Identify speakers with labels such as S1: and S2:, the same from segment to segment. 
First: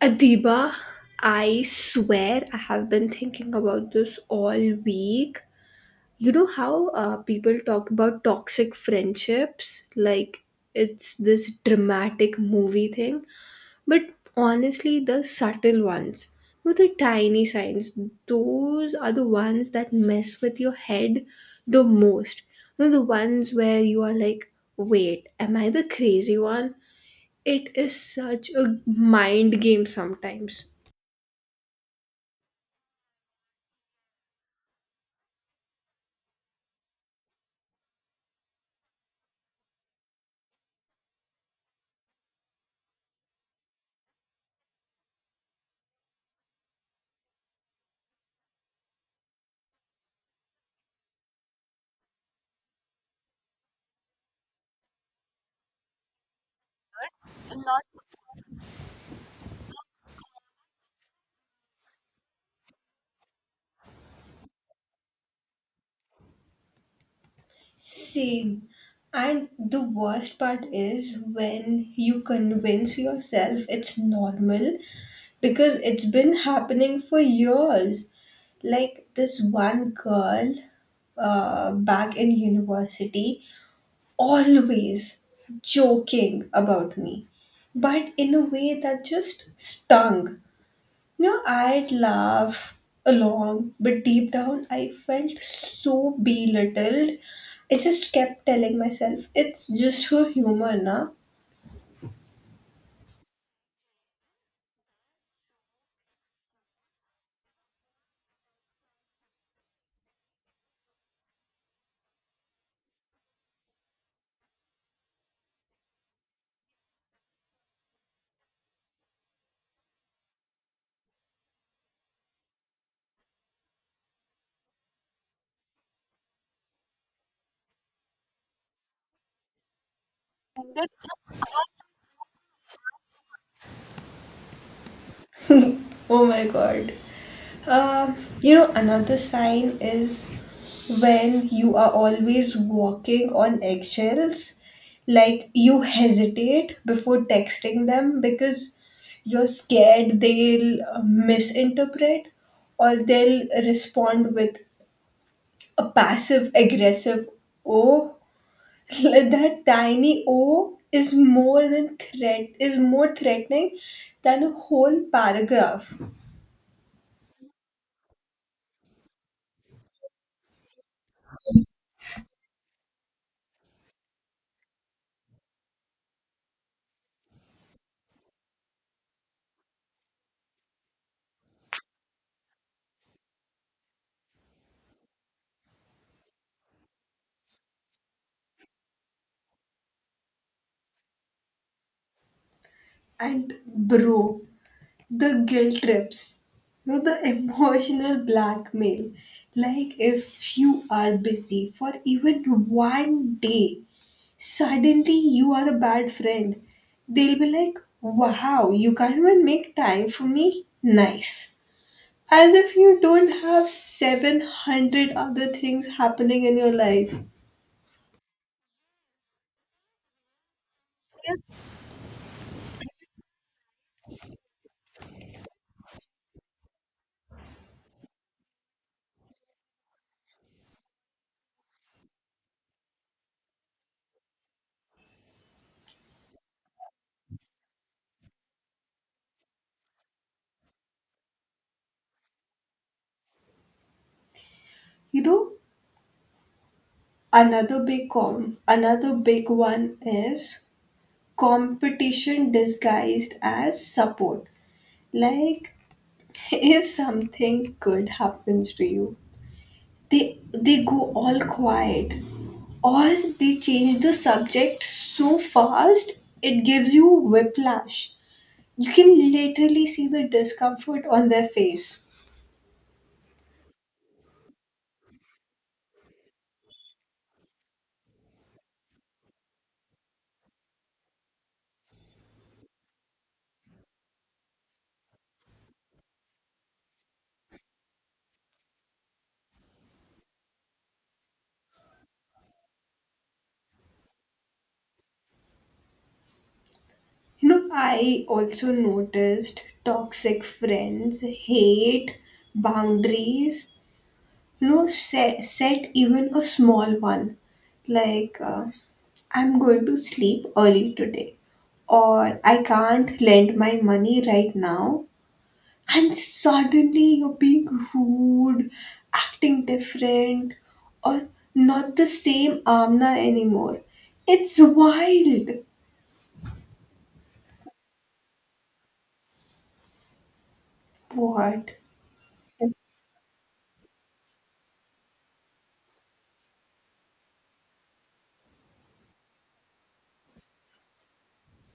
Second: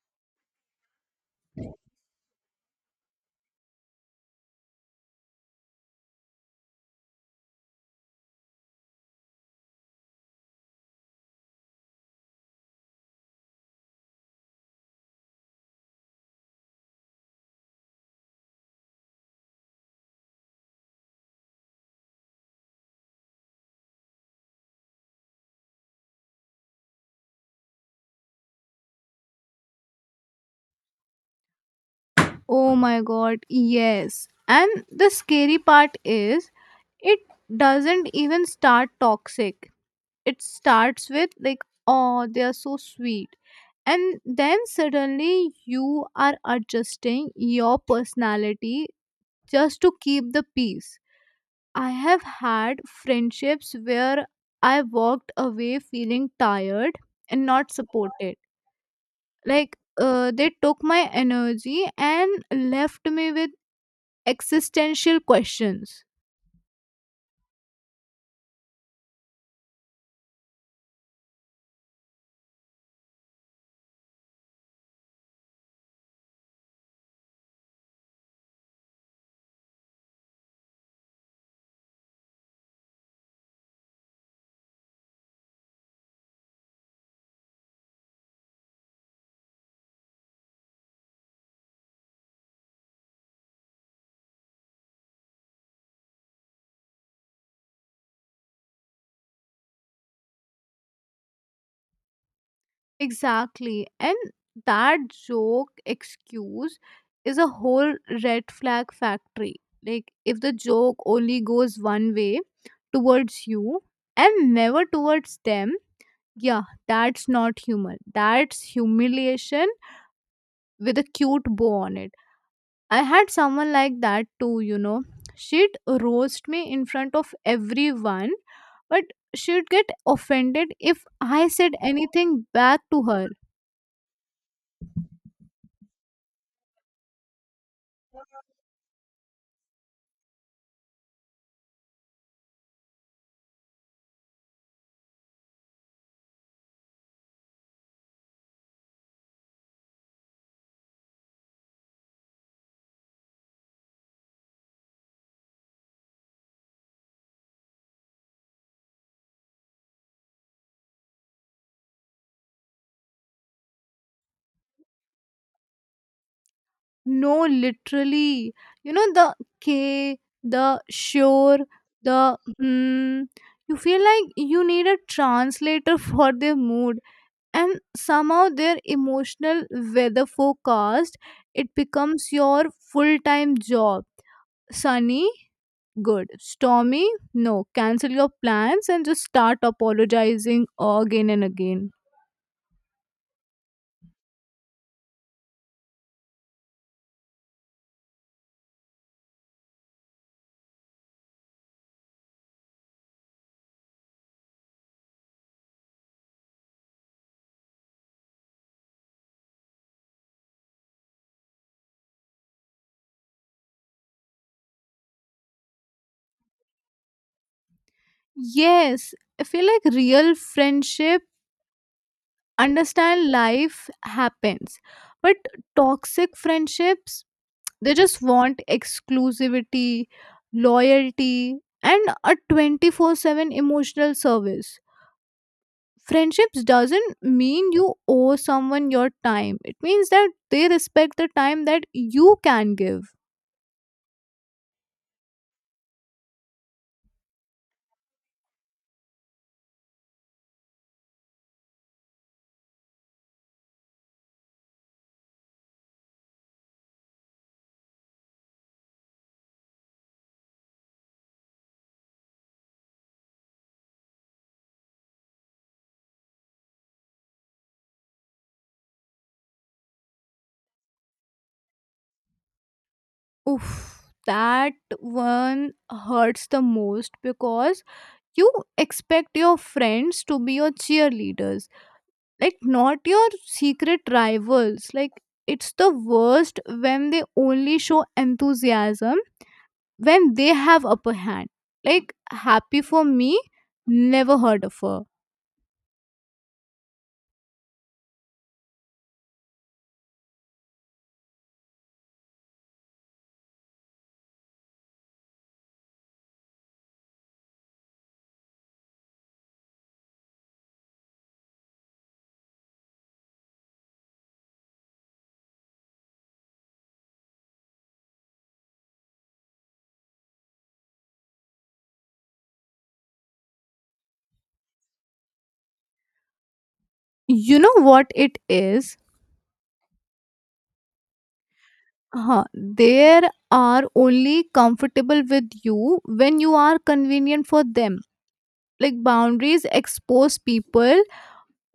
S1: Adiba, I swear I have been thinking about this all week. You know how people talk about toxic friendships? Like it's this dramatic movie thing. But honestly, the subtle ones, with the tiny signs, those are the ones that mess with your head the most. You know, the ones where you are like, wait, am I the crazy one? It is such a mind game sometimes.
S2: Oh my god, yes. And the scary part is it doesn't even start toxic. It starts with like, oh, they are so sweet. And then suddenly you are adjusting your personality just to keep the peace. I have had friendships where I walked away feeling tired and not supported. Like, they took my energy and left me with existential questions.
S1: Same. And the worst part is when you convince yourself it's normal because it's been happening for years. Like this one girl back in university, always joking about me, but in a way that just stung. You know, I'd laugh along, but deep down, I felt so belittled. I just kept telling myself, it's just her humor, na?
S2: Exactly. And that joke excuse is a whole red flag factory. Like, if the joke only goes one way towards you and never towards them, yeah, that's not humor. That's humiliation with a cute bow on it. I had someone like that too, you know. She'd roast me in front of everyone, but she'd get offended if I said anything back to her.
S1: Oh my god. Another sign is when you are always walking on eggshells. Like, you hesitate before texting them because you're scared they'll misinterpret or they'll respond with a passive aggressive oh. That tiny oh is more than threat is more threatening than a whole paragraph.
S2: No, literally. You know, the K, the sure, the hmm. You feel like you need a translator for their mood. And somehow their emotional weather forecast it becomes your full-time job. Sunny, good. Stormy, no, cancel your plans and just start apologizing again and again.
S1: And bro, the guilt trips. No, the emotional blackmail, like if you are busy for even 1 day, suddenly you are a bad friend. They'll be like, wow, you can't even make time for me, nice. As if you don't have 700 other things happening in your life.
S2: Yes, I feel like real friendship understand life happens, but toxic friendships they just want exclusivity, loyalty, and a 24/7 emotional service. Friendships doesn't mean you owe someone your time, it means that they respect the time that you can give.
S1: You know, another big one is competition disguised as support. Like, if something good happens to you, they go all quiet or they change the subject so fast it gives you whiplash. You can literally see the discomfort on their face.
S2: Oof, that one hurts the most because you expect your friends to be your cheerleaders, like not your secret rivals. Like it's the worst when they only show enthusiasm when they have upper hand. Like, happy for me? Never heard of her.
S1: You know, I also noticed toxic friends hate boundaries, you know, set even a small one. Like, I'm going to sleep early today, or I can't lend my money right now. And suddenly you're being rude, acting different, or not the same Amna anymore. It's wild.
S2: You know what it is?
S1: What?
S2: Huh. There are only comfortable with you when you are convenient for them. Like boundaries expose people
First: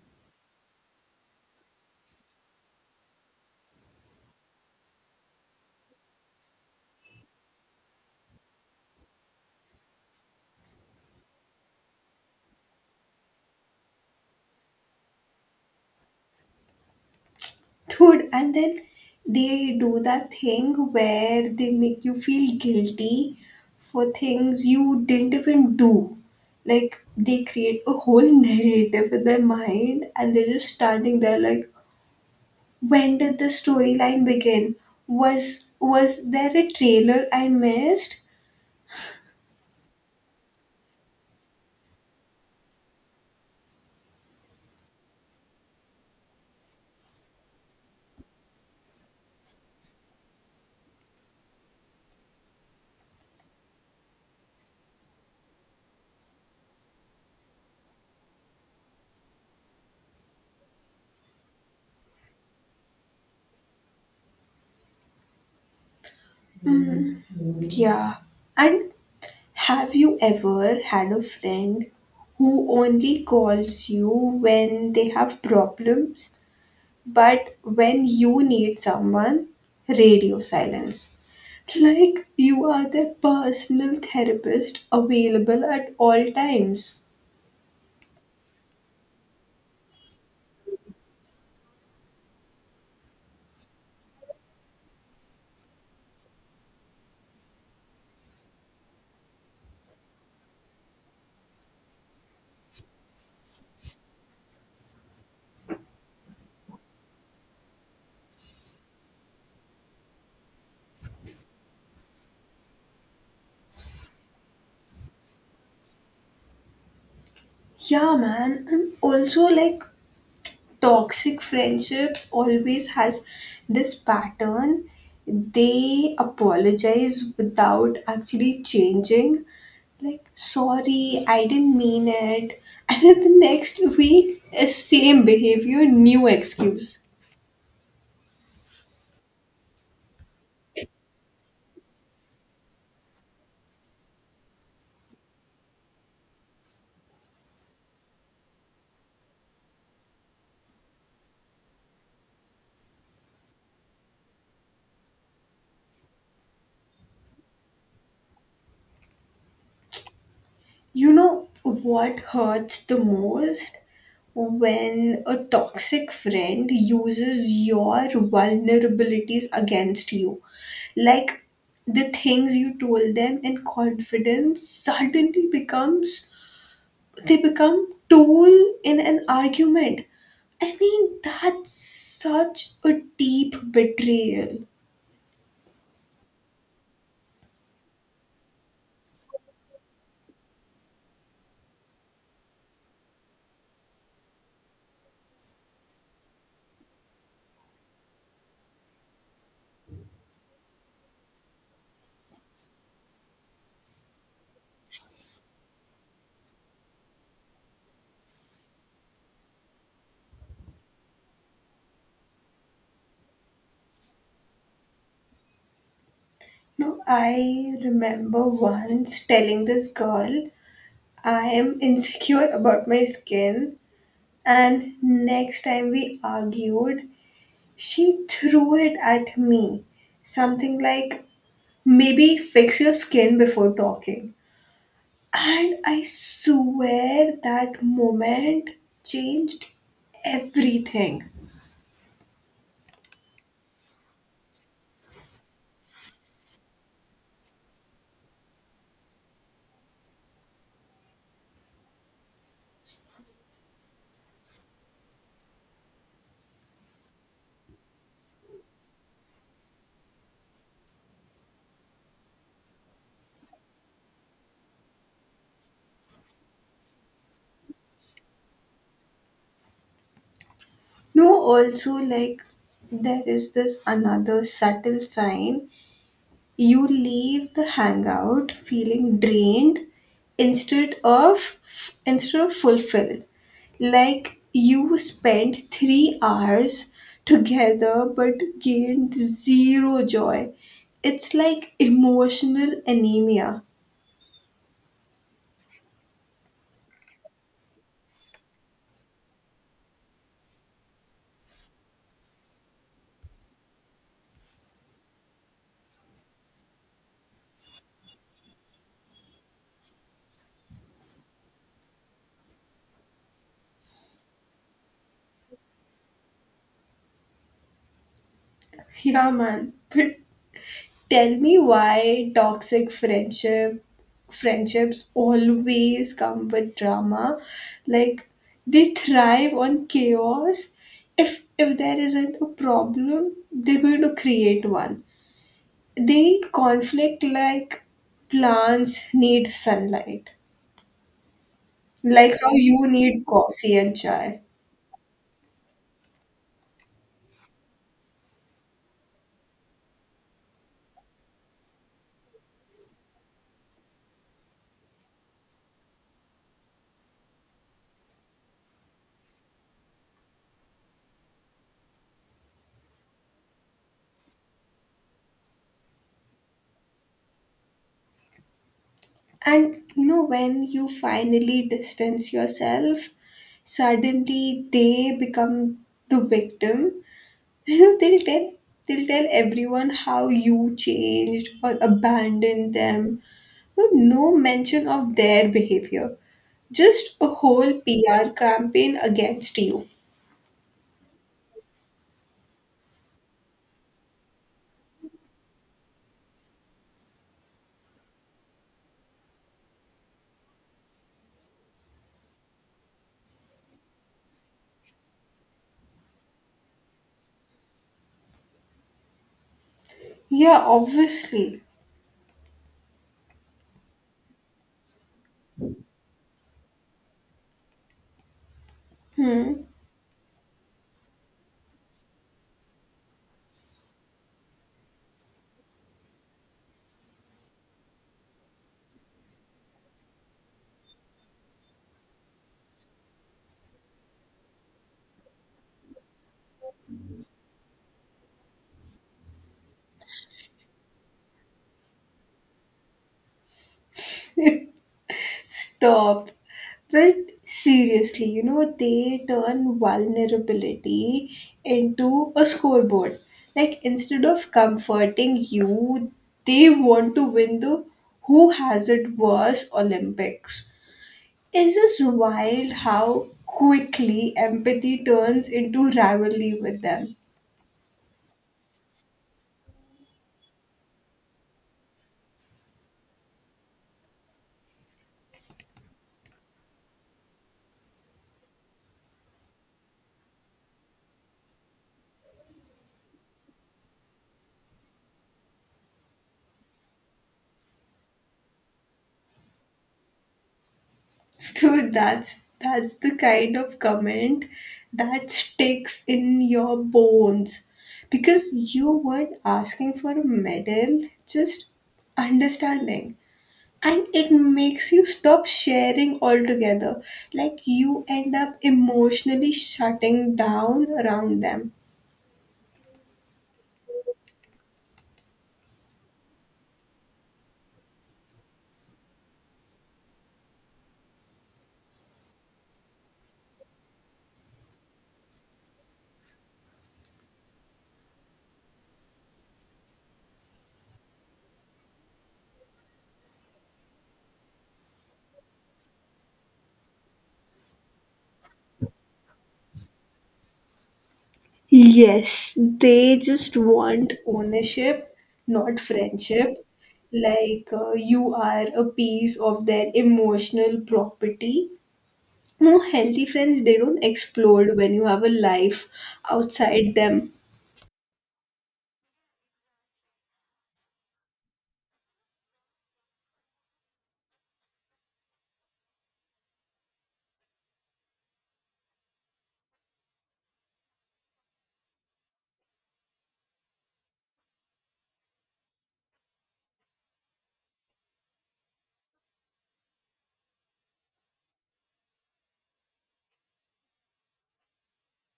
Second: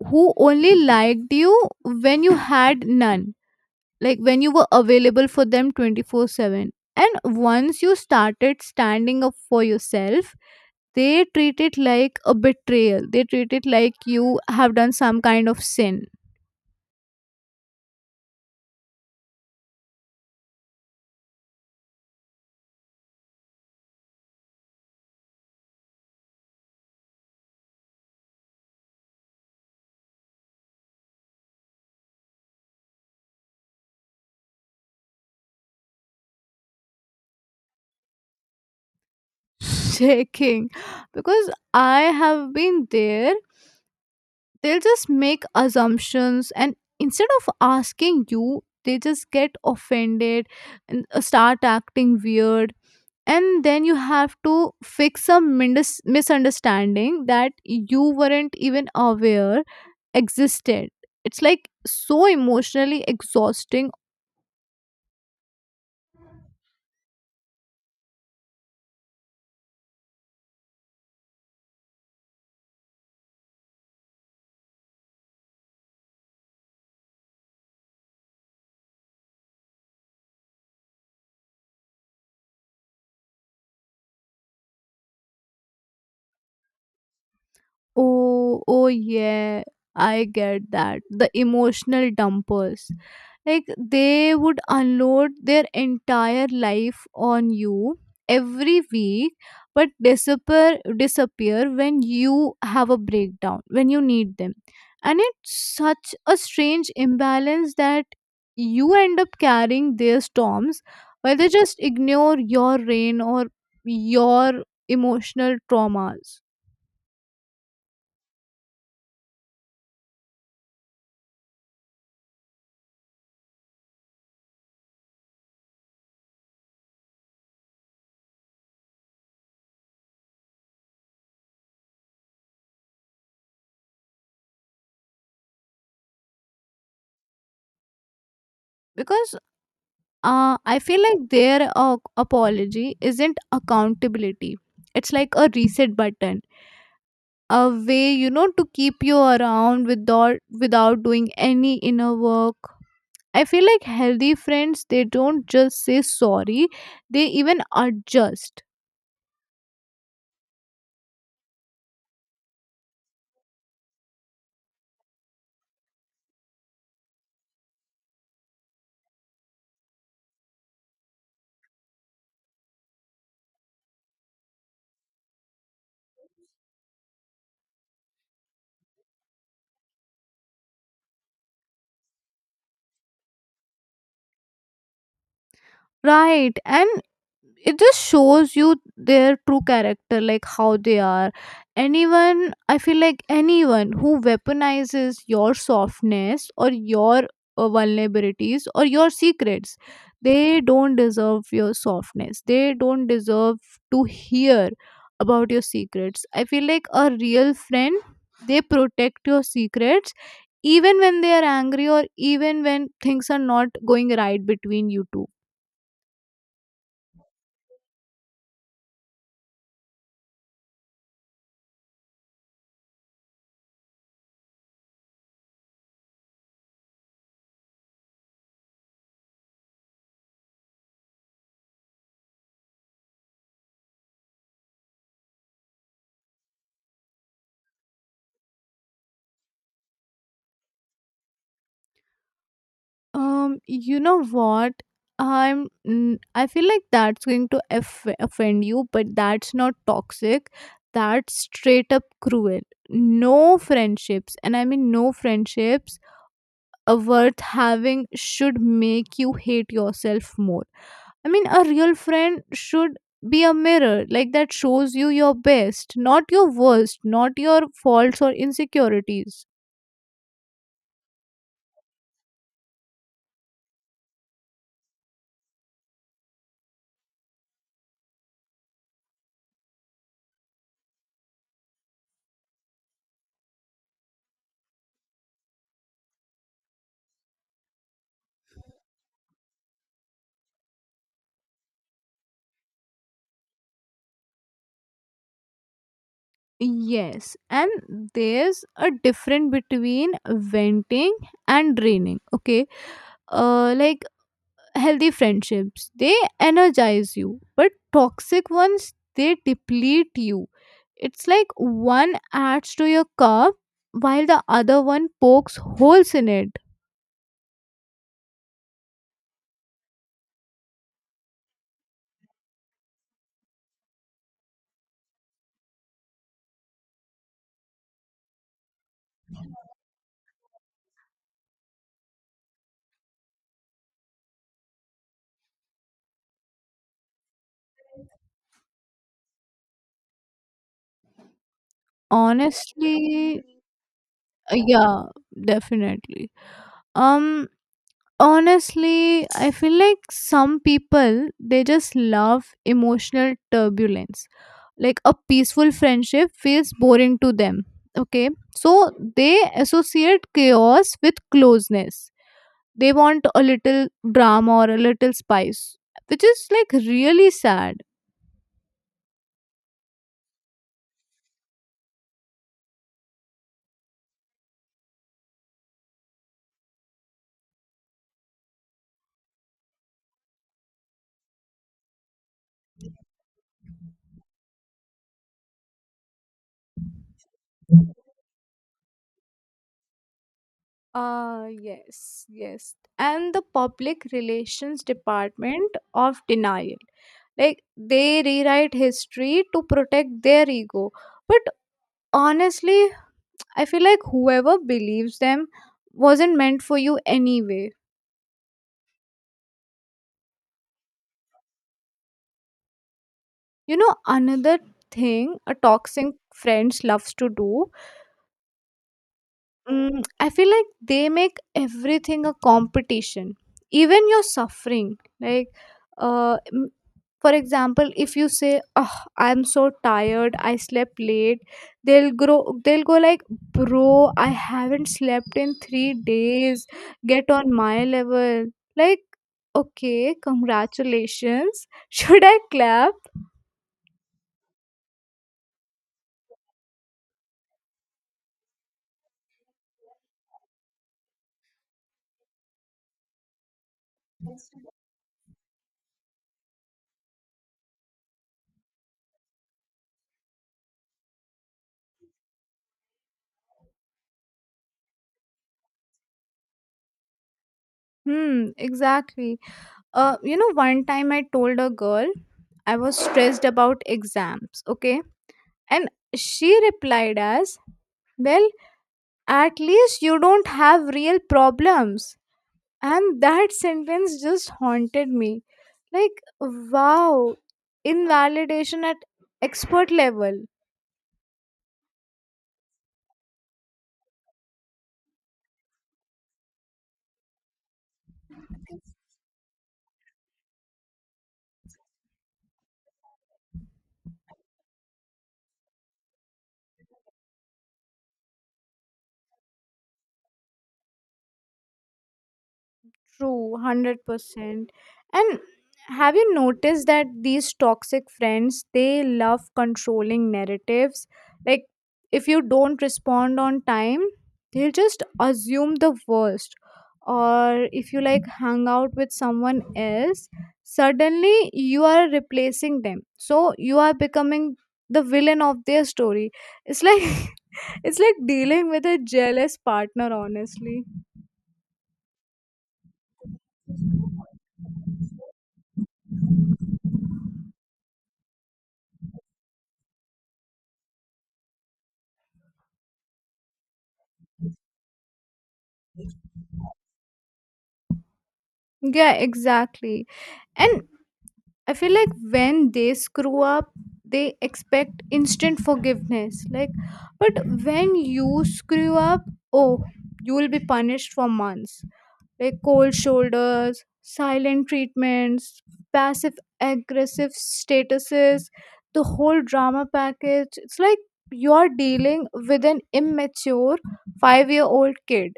S2: who only liked you when you had none. Like when you were available for them 24/7. And once you started standing up for yourself, they treat it like a betrayal. They treat it like you have done some kind of sin.
S1: Dude, and then they do that thing where they make you feel guilty for things you didn't even do. Like they create a whole narrative in their mind and they're just standing there like, when did the storyline begin? Was there a trailer I missed?
S2: Checking. Because I have been there, they'll just make assumptions, and instead of asking you they just get offended and start acting weird, and then you have to fix some misunderstanding that you weren't even aware existed. It's like so emotionally exhausting.
S1: Mm, yeah. And have you ever had a friend who only calls you when they have problems, but when you need someone, radio silence. Like you are their personal therapist available at all times.
S2: Oh, oh yeah, I get that. The emotional dumpers. Like they would unload their entire life on you every week, but disappear when you have a breakdown, when you need them. And it's such a strange imbalance that you end up carrying their storms while they just ignore your rain, or your emotional traumas.
S1: Yeah, man. And also, like, toxic friendships always has this pattern. They apologize without actually changing. Like, sorry, I didn't mean it. And then the next week, same behavior, new excuse.
S2: Because I feel like their apology isn't accountability. It's like a reset button, a way, you know, to keep you around without doing any inner work. I feel like healthy friends they don't just say sorry; they even adjust.
S1: You know what hurts the most? When a toxic friend uses your vulnerabilities against you. Like the things you told them in confidence suddenly becomes they become tool in an argument. I mean, that's such a deep betrayal.
S2: Right. And it just shows you their true character, like how they are. Anyone, I feel like anyone who weaponizes your softness or your vulnerabilities or your secrets, they don't deserve your softness. They don't deserve to hear about your secrets. I feel like a real friend, they protect your secrets even when they are angry or even when things are not going right between you two.
S1: No, I remember once telling this girl I am insecure about my skin. And next time we argued, she threw it at me. Something like, maybe fix your skin before talking. And I swear that moment changed everything.
S2: You know what? I feel like that's going to offend you, but that's not toxic. That's straight up cruel. No friendships, and I mean no friendships, are worth having should make you hate yourself more. I mean, a real friend should be a mirror like that shows you your best, not your worst, not your faults or insecurities.
S1: No, also, like, there is this another subtle sign. You leave the hangout feeling drained instead of instead of fulfilled, like you spent 3 hours together but gained zero joy. It's like emotional anemia.
S2: Yes, and there's a difference between venting and draining. Okay, like healthy friendships, they energize you, but toxic ones they deplete you. It's like one adds to your cup while the other one pokes holes in it.
S1: Yeah, man. But tell me why toxic friendships always come with drama. Like they thrive on chaos. If there isn't a problem, they're going to create one. They need conflict like plants need sunlight. Like how you need
S2: Honestly,
S1: coffee and chai.
S2: yeah, definitely. Um, honestly, I feel like some people they just love emotional turbulence, like a peaceful friendship feels boring to them. Okay, so they associate chaos with closeness. They want a little drama or a little spice, which is like really sad.
S1: And you know, when you finally distance yourself, suddenly they become the victim. they'll tell they'll tell everyone how you changed or abandoned them, but no mention of their behavior, just a whole PR campaign against you.
S2: Ah, yes, yes. And the public relations department of denial. Like they rewrite history to protect their ego. But honestly, I feel like whoever believes them wasn't meant for you anyway.
S1: Yeah, obviously.
S2: You know, another thing a toxic friends loves to do,
S1: Hmm.
S2: I feel like they make everything a competition, even your suffering. Like, uh, m- for example, if you say, "Oh, I'm so tired. I slept late," they'll grow. They'll go like, "Bro, I haven't slept in 3 days. Get on my level." Like, okay, congratulations. Should I clap?
S1: Stop. But seriously, you know, they turn vulnerability into a scoreboard. Like, instead of comforting you, they want to win the who has it worse Olympics. It's just wild how quickly empathy turns into rivalry with them.
S2: Hmm, exactly. You know, one time I told a girl I was stressed about exams, okay? And she replied as, well, at least you don't have real problems. And that sentence just haunted me. Like, wow, invalidation at expert level.
S1: Dude, that's the kind of comment that sticks in your bones because you weren't asking for a medal, just understanding. And it makes you stop sharing altogether. Like you end up emotionally shutting down around them.
S2: True, 100%. And have you noticed that these toxic friends, they love controlling narratives? Like, if you don't respond on time, they'll just assume the worst. Or if you like hang out with someone else, suddenly you are replacing them. So you are becoming the villain of their story. It's like it's like dealing with a jealous partner, honestly.
S1: Yes, they just want ownership, not friendship. Like you are a piece of their emotional property. No, healthy friends, they don't explode when you have a life outside them.
S2: Yeah, exactly. And I feel like when they screw up, they expect instant forgiveness. Like, but when you screw up, oh, you will be punished for months. Like cold shoulders, silent treatments, passive aggressive statuses, the whole drama package. It's like you're dealing with an immature 5-year old kid.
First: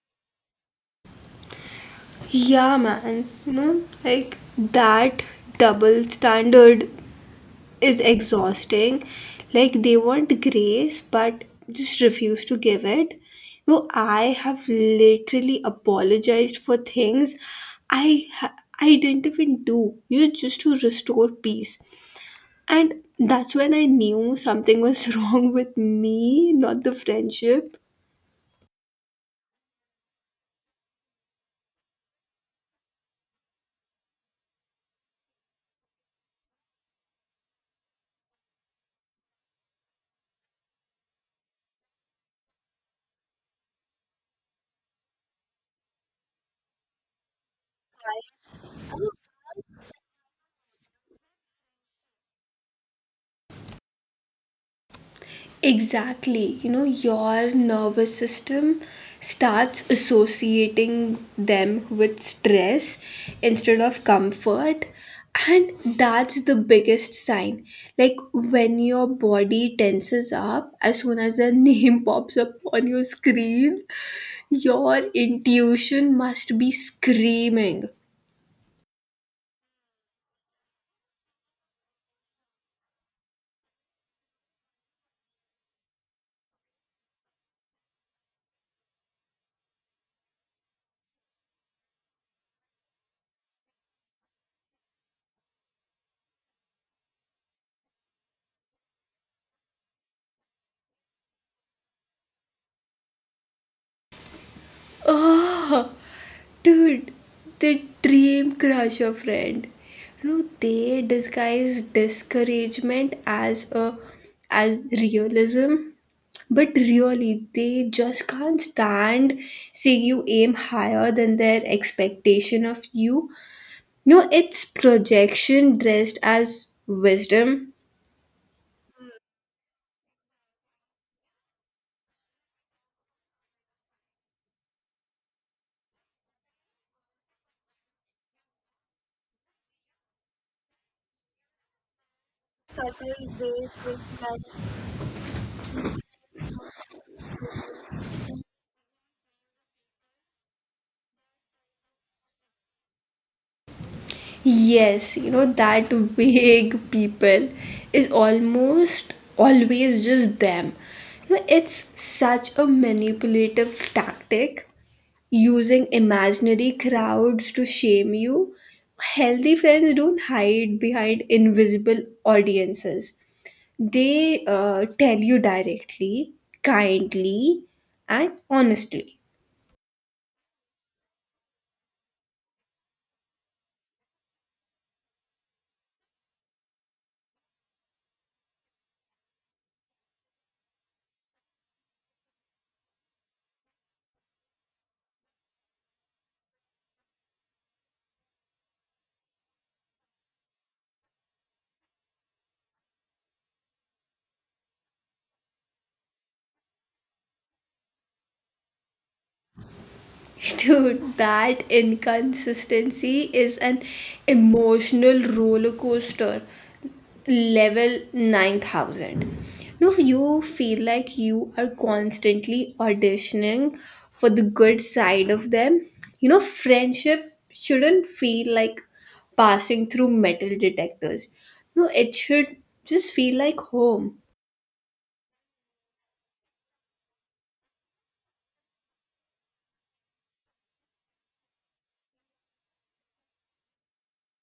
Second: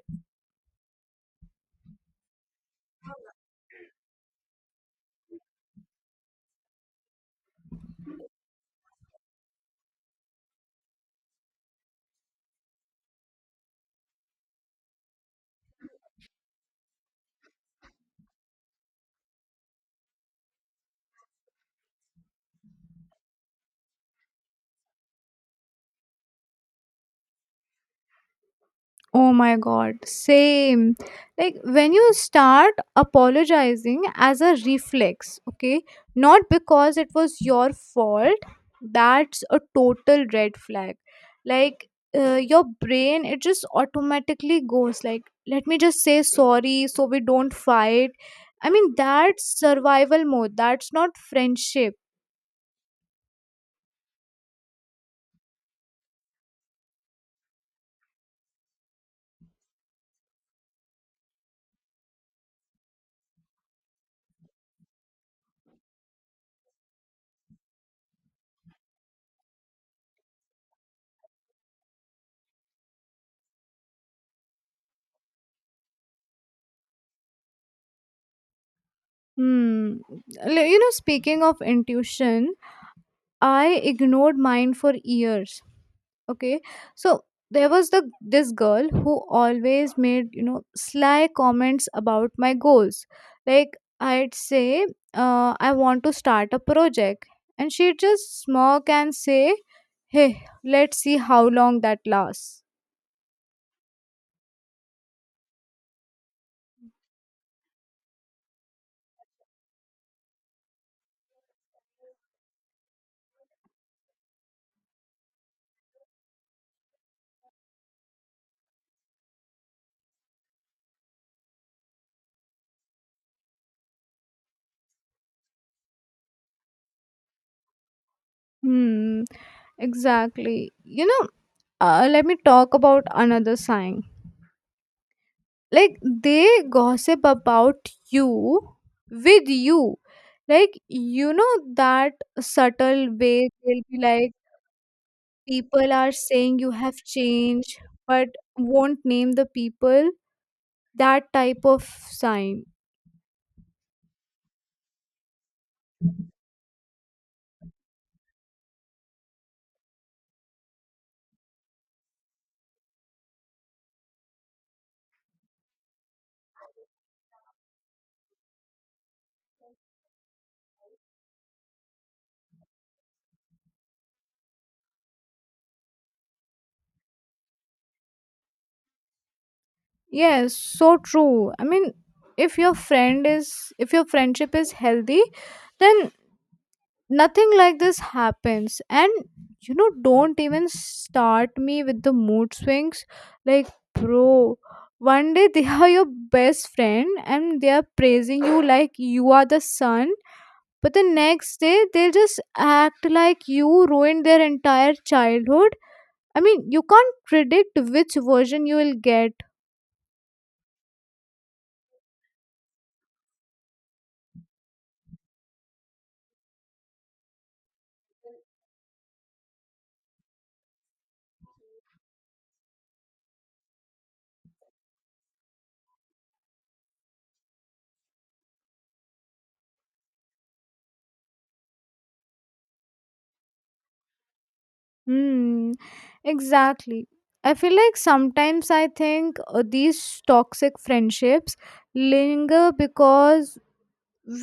S1: Yeah, man. You know, like that double standard is exhausting. Like they want grace but just refuse to give it. No, I have literally apologized for things I ha- I didn't even do. You know, just to restore peace. And that's when I knew something was wrong with me, not the friendship.
S2: Oh my god, same. Like when you start apologizing as a reflex, okay, not because it was your fault, that's a total red flag. Like your brain, it just automatically goes like, let me just say sorry so we don't fight. I mean, that's survival mode, that's not friendship.
S1: Exactly. You know, your nervous system starts associating them with stress instead of comfort. And that's the biggest sign. Like when your body tenses up, as soon as the name pops up on your screen, your intuition must be screaming.
S2: Hmm. Like, you know, speaking of intuition, I ignored mine for years. Okay, so there was the this girl who always made, you know, sly comments about my goals. Like, I'd say, I want to start a project, and she'd just smirk and say, hey, let's see how long that lasts.
S1: Ah! Dude, the dream crusher friend. You know, they disguise discouragement as a as realism. But really, they just can't stand seeing you aim higher than their expectation of you. No, it's projection dressed as wisdom.
S2: Hmm, exactly. You know, let me talk about another sign. Like, they gossip about you with you, like, you know, that subtle way they'll be like, people are saying you have changed, but won't name the people. That type of sign.
S1: Yes, you know, that vague people is almost always just them. You know, it's such a manipulative tactic using imaginary crowds to shame you. Healthy friends don't hide behind invisible audiences, they tell you directly, kindly, and honestly.
S2: Yes, so true. I mean, if your friend is if your friendship is healthy, then nothing like this happens. And you know, don't even start me with the mood swings. Like, bro, one day they are your best friend and they are praising you like you are the sun, but the next day they just act like you ruined their entire childhood. I mean, you can't predict which version you will get.
S1: Dude, that inconsistency is an emotional roller coaster. Level 9000. No, you feel like you are constantly auditioning for the good side of them. You know, friendship shouldn't feel like passing through metal detectors. No, it should just feel like home.
S2: Hmm, exactly. I feel like sometimes I think these toxic friendships linger because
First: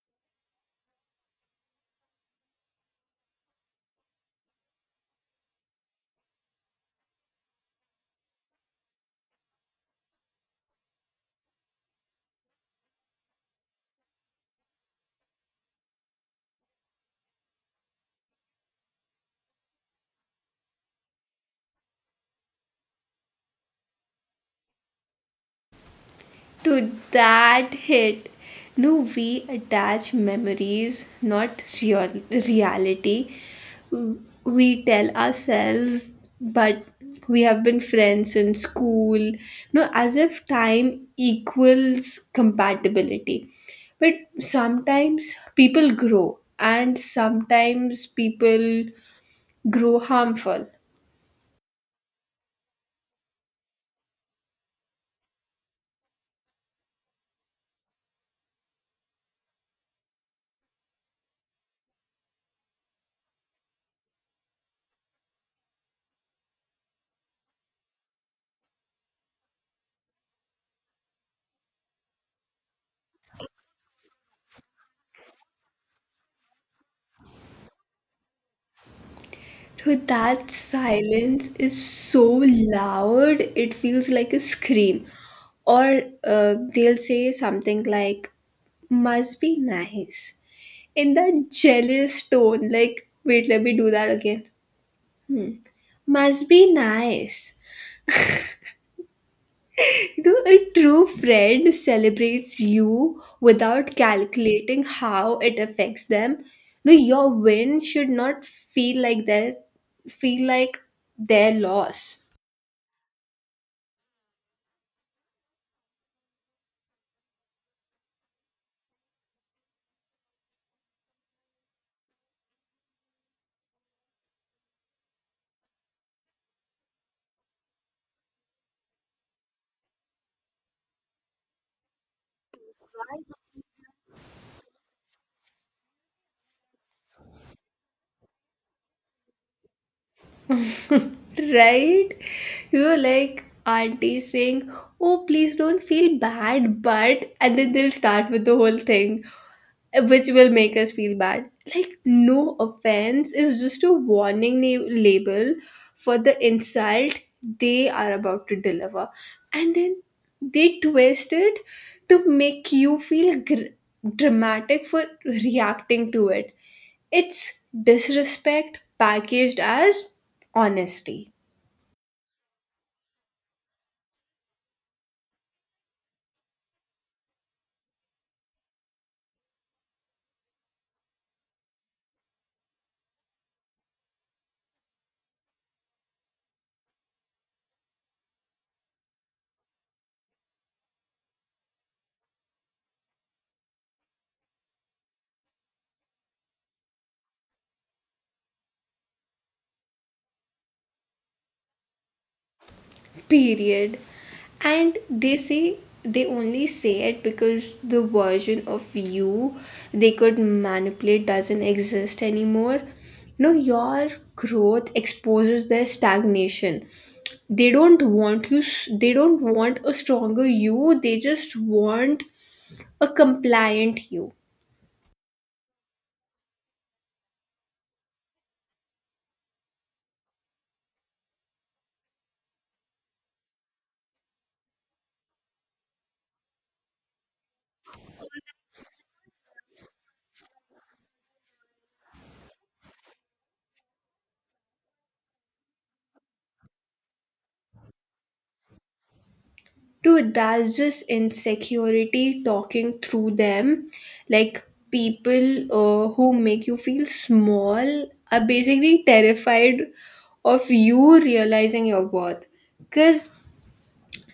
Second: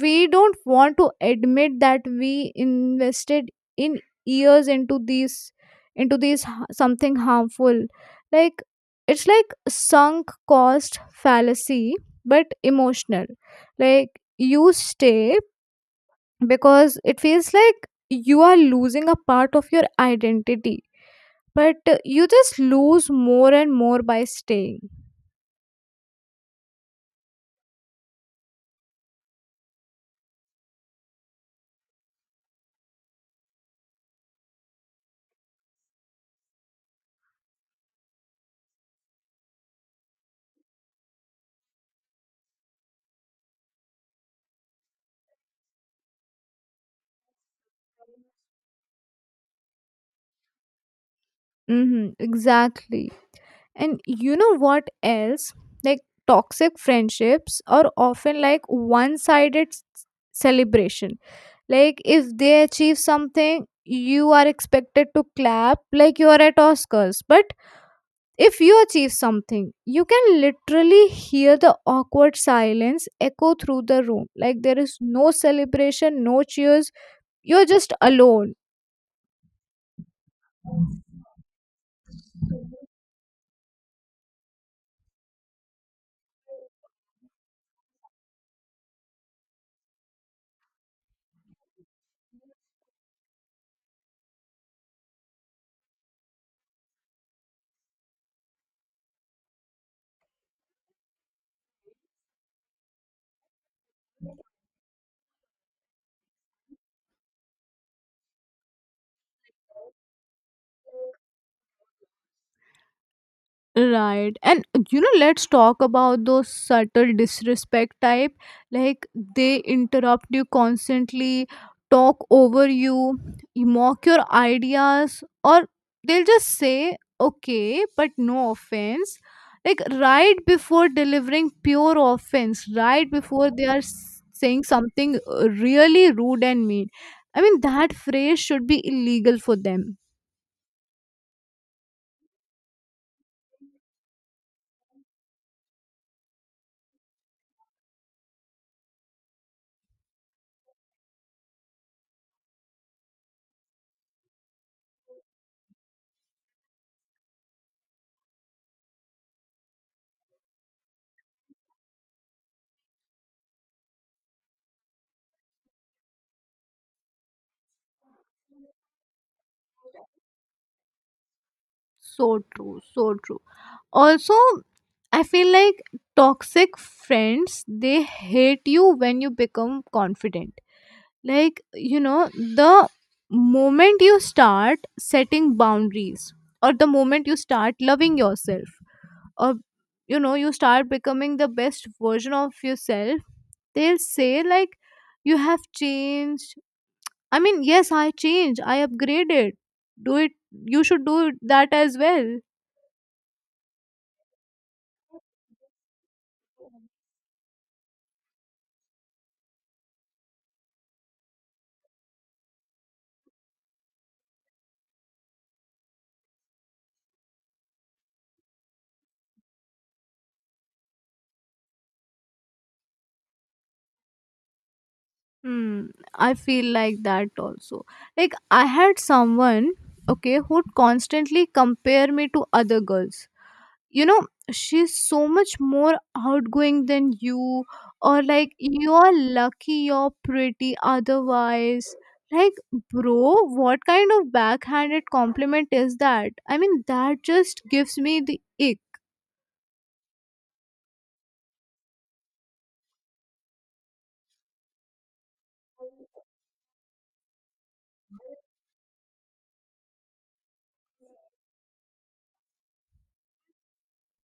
S2: we don't want to admit that we invested in years into these something harmful. Like it's like sunk cost fallacy but emotional. Like you stay because it feels like you are losing a part of your identity, but you just lose more and more by staying.
S1: To that hit. No, we attach memories, not reality. We tell ourselves, but we have been friends in school, no, as if time equals compatibility. But sometimes people grow, and sometimes people grow harmful.
S2: Mm-hmm, exactly. And you know what else? Like toxic friendships are often like one sided celebration. Like if they achieve something, you are expected to clap like you are at Oscars. But if you achieve something, you can literally hear the awkward silence echo through the room. Like there is no celebration, no cheers. You're just alone.
S1: Dude, that silence is so loud, it feels like a scream. Or they'll say something like, must be nice, in that jealous tone. Like, wait, let me do that again. Must be nice. You know, a true friend celebrates you without calculating how it affects them. No, your win should not feel like their loss.
S2: Right. And you know, let's talk about those subtle disrespect type. Like they interrupt you constantly, talk over you, you mock your ideas, or they'll just say, okay, but no offense. Like right before delivering pure offense, right before they are saying something really rude and mean. I mean, that phrase should be illegal for them.
S1: Right? You know, like aunties saying, oh, please don't feel bad, but, and then they'll start with the whole thing, which will make us feel bad. Like, no offense is just a label for the insult they are about to deliver. And then they twist it to make you feel dramatic for reacting to it. It's disrespect packaged as honesty.
S2: So true. So true. Also, I feel like toxic friends they hate you when you become confident. Like, you know, the moment you start setting boundaries, or the moment you start loving yourself, or, you know, you start becoming the best version of yourself, they'll say like, you have changed. I mean, yes, I changed, I upgraded. Do it, you should do that as well.
S1: Period. And they only say it because the version of you they could manipulate doesn't exist anymore. No, your growth exposes their stagnation. They don't want a stronger you, they just want a compliant you.
S2: Hmm, I feel like that also. Like I had someone, okay, who'd constantly compare me to other girls. You know, she's so much more outgoing than you, or like, you're lucky you're pretty otherwise. Like, bro, what kind of backhanded compliment is that? I mean, that just gives me the ick.
S1: Dude, that's just insecurity talking through them. Like people who make you feel small are basically terrified of you realizing your worth. Because,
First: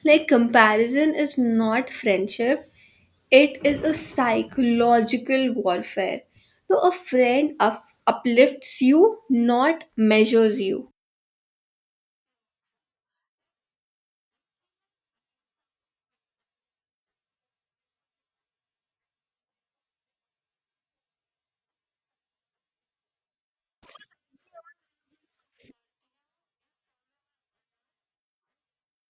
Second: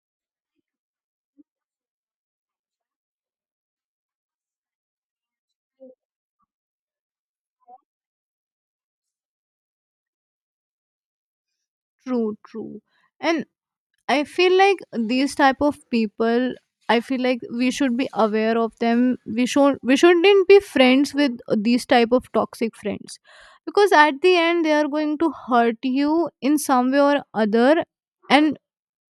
S1: like, comparison is not friendship, it is a psychological warfare. So, a friend uplifts you, not measures you.
S2: True, true. And I feel like these type of people, I feel like we should be aware of them. We shouldn't be friends with these type of toxic friends. Because at the end they are going to hurt you in some way or other, and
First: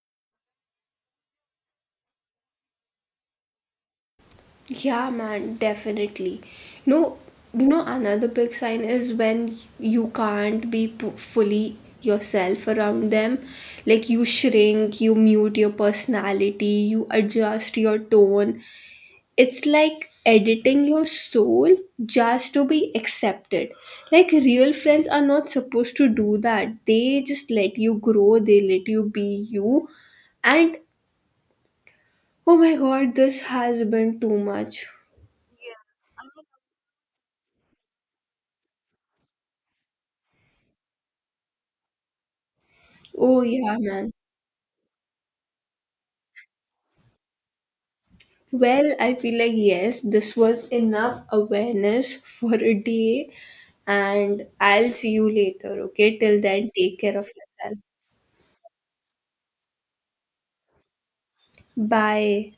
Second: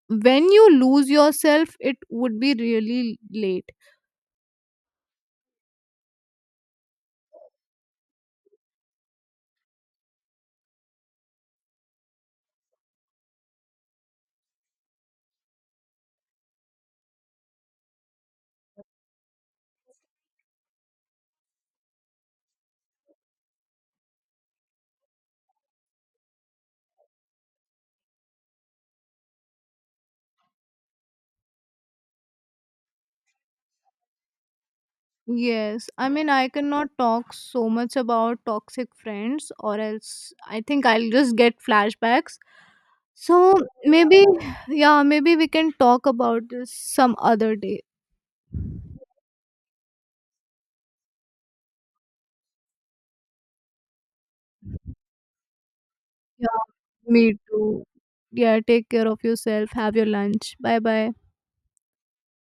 S2: when you lose yourself it would be really late.
S1: Yeah, man, definitely. No, you know, another big sign is when you can't be fully yourself around them. Like you shrink, you mute your personality, you adjust your tone. It's like editing your soul just to be accepted. Like real friends are not supposed to do that. They just let you grow, they let you be you. And oh my god, this has been too much.
S2: Yes, I mean, I cannot talk so much about toxic friends, or else I think I'll just get flashbacks.
S1: Oh,
S2: So
S1: yeah, man.
S2: maybe, yeah, maybe we can talk about this some other day.
S1: Well, I feel like yes, this was enough awareness for a day, and I'll see you later, okay? Till
S2: Yeah,
S1: then, take care of
S2: me
S1: yourself.
S2: too. Yeah, take care of yourself. Have your lunch. Bye bye.
S1: Bye.